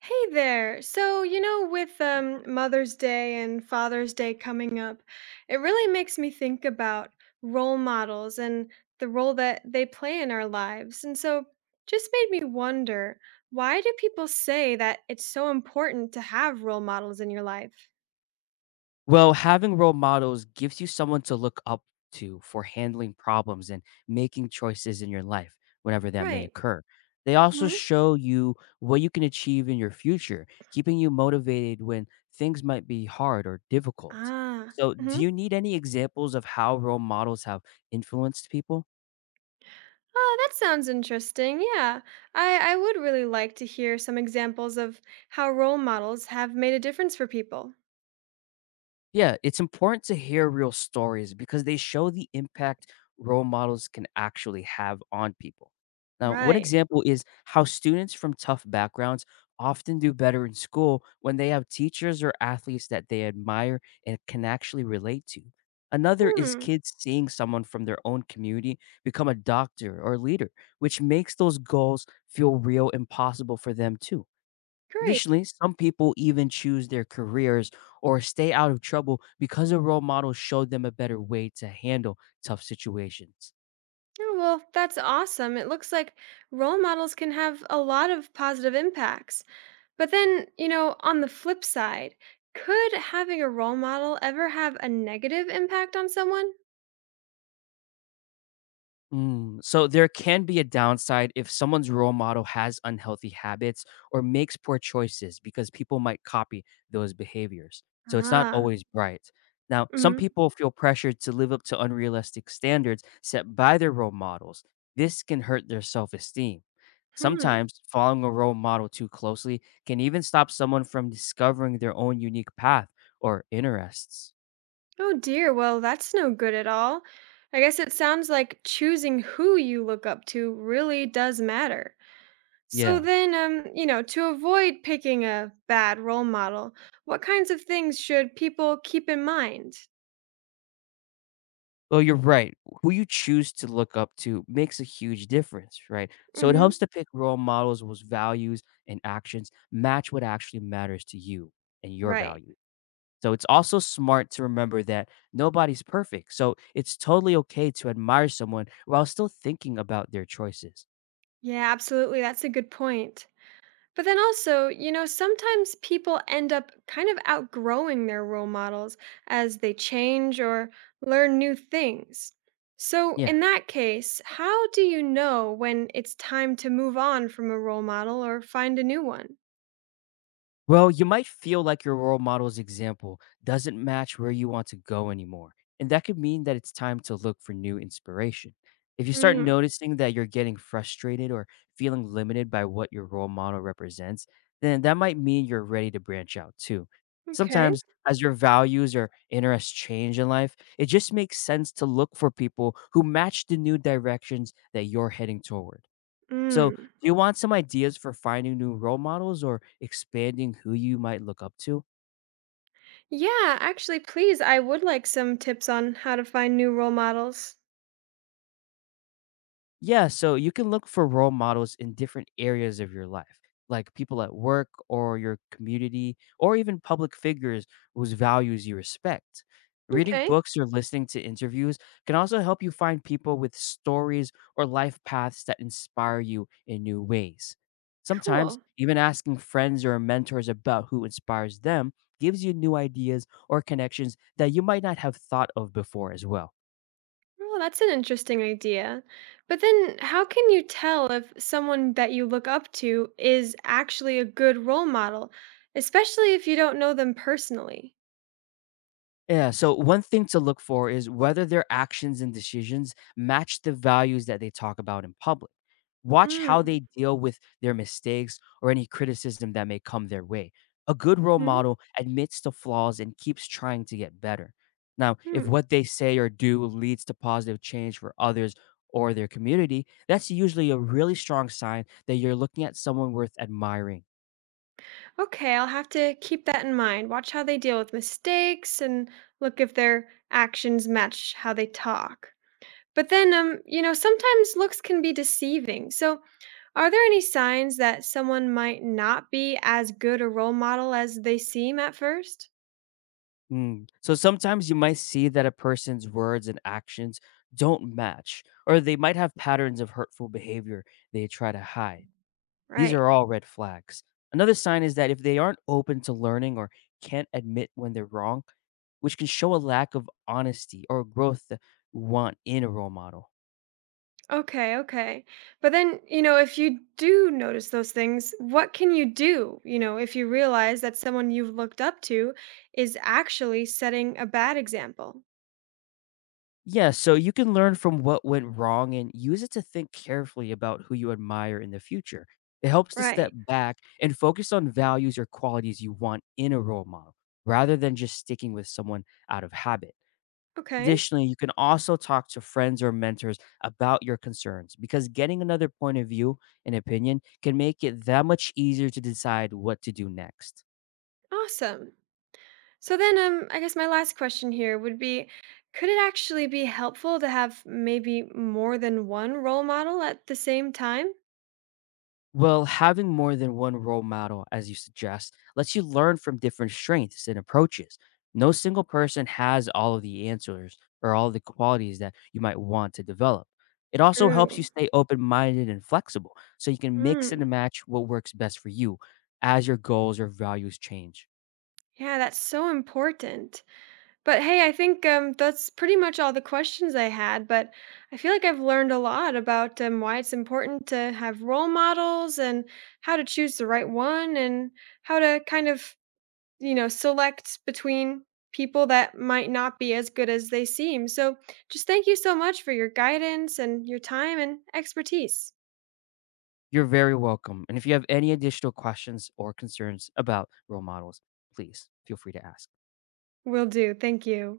Hey there. So, with Mother's Day and Father's Day coming up, it really makes me think about role models and the role that they play in our lives. And so, just made me wonder, why do people say that it's so important to have role models in your life? Well, having role models gives you someone to look up to for handling problems and making choices in your life, whenever that may Right. occur. They also Hmm. show you what you can achieve in your future, keeping you motivated when things might be hard or difficult. Ah. So, do Hmm. you need any examples of how role models have influenced people? Oh, that sounds interesting. Yeah. I would really like to hear some examples of how role models have made a difference for people. Yeah, it's important to hear real stories because they show the impact role models can actually have on people. Now, one Right. example is how students from tough backgrounds often do better in school when they have teachers or athletes that they admire and can actually relate to. Another is Hmm. kids seeing someone from their own community become a doctor or leader, which makes those goals feel real and possible for them too. Great. Additionally, some people even choose their careers or stay out of trouble because a role model showed them a better way to handle tough situations. Oh, well, that's awesome. It looks like role models can have a lot of positive impacts. But then, on the flip side, could having a role model ever have a negative impact on someone? Mm, so there can be a downside if someone's role model has unhealthy habits or makes poor choices because people might copy those behaviors. So it's not Ah. always bright. Now, some Mm people feel pressured to live up to unrealistic standards set by their role models. This can hurt their self esteem. hmm. Sometimes following a role model too closely can even stop someone from discovering their own unique path or interests. Oh, dear. Well, that's no good at all. I guess it sounds like choosing who you look up to really does matter. So Yeah. then, to avoid picking a bad role model, what kinds of things should people keep in mind? Well, you're right. Who you choose to look up to makes a huge difference, right? So it helps Mm-hmm. to pick role models whose values and actions match what actually matters to you and your Right. value. So it's also smart to remember that nobody's perfect. So it's totally okay to admire someone while still thinking about their choices. Yeah, absolutely. That's a good point. But then also, sometimes people end up kind of outgrowing their role models as they change or learn new things. So, Yeah. in that case, how do you know when it's time to move on from a role model or find a new one? Well, you might feel like your role model's example doesn't match where you want to go anymore, and that could mean that it's time to look for new inspiration. If you start Mm. noticing that you're getting frustrated or feeling limited by what your role model represents, then that might mean you're ready to branch out too. Okay. Sometimes, as your values or interests change in life, it just makes sense to look for people who match the new directions that you're heading toward. So, Mm. do you want some ideas for finding new role models or expanding who you might look up to? Yeah, actually, please, I would like some tips on how to find new role models. Yeah, so you can look for role models in different areas of your life, like people at work or your community, or even public figures whose values you respect. Reading Okay, books or listening to interviews can also help you find people with stories or life paths that inspire you in new ways. Sometimes, cool. even asking friends or mentors about who inspires them gives you new ideas or connections that you might not have thought of before as well. Oh, that's an interesting idea. But then, how can you tell if someone that you look up to is actually a good role model, especially if you don't know them personally? Yeah, so one thing to look for is whether their actions and decisions match the values that they talk about in public. Watch how Mm-hmm. they deal with their mistakes or any criticism that may come their way. A good role model admits to flaws and keeps trying to get better. Now, if what they say or do leads to positive change for others or their community, that's usually a really strong sign that you're looking at someone worth admiring. Okay, I'll have to keep that in mind. Watch how they deal with mistakes and look if their actions match how they talk. But then, sometimes looks can be deceiving. So, are there any signs that someone might not be as good a role model as they seem at first? Mm. So sometimes you might see that a person's words and actions don't match, or they might have patterns of hurtful behavior they try to hide. These Right. are all red flags. Another sign is that if they aren't open to learning or can't admit when they're wrong, which can show a lack of honesty or growth that you want in a role model. Okay, okay. But then, if you do notice those things, what can you do? If you realize that someone you've looked up to is actually setting a bad example. Yeah, so you can learn from what went wrong and use it to think carefully about who you admire in the future. It helps to step Right. back and focus on values or qualities you want in a role model rather than just sticking with someone out of habit. Okay. Additionally, you can also talk to friends or mentors about your concerns because getting another point of view and opinion can make it that much easier to decide what to do next. Awesome. So then I guess my last question here would be, could it actually be helpful to have maybe more than one role model at the same time? Well, having more than one role model, as you suggest, lets you learn from different strengths and approaches. No single person has all of the answers or all the qualities that you might want to develop. It also helps you True. stay open minded and flexible so you can mix and Mm. match what works best for you as your goals or values change. Yeah, that's so important. But hey, I think that's pretty much all the questions I had. But I feel like I've learned a lot about why it's important to have role models and how to choose the right one and how to kind of, select between people that might not be as good as they seem. So just thank you so much for your guidance and your time and expertise. You're very welcome. And if you have any additional questions or concerns about role models, please feel free to ask. Will do. Thank you.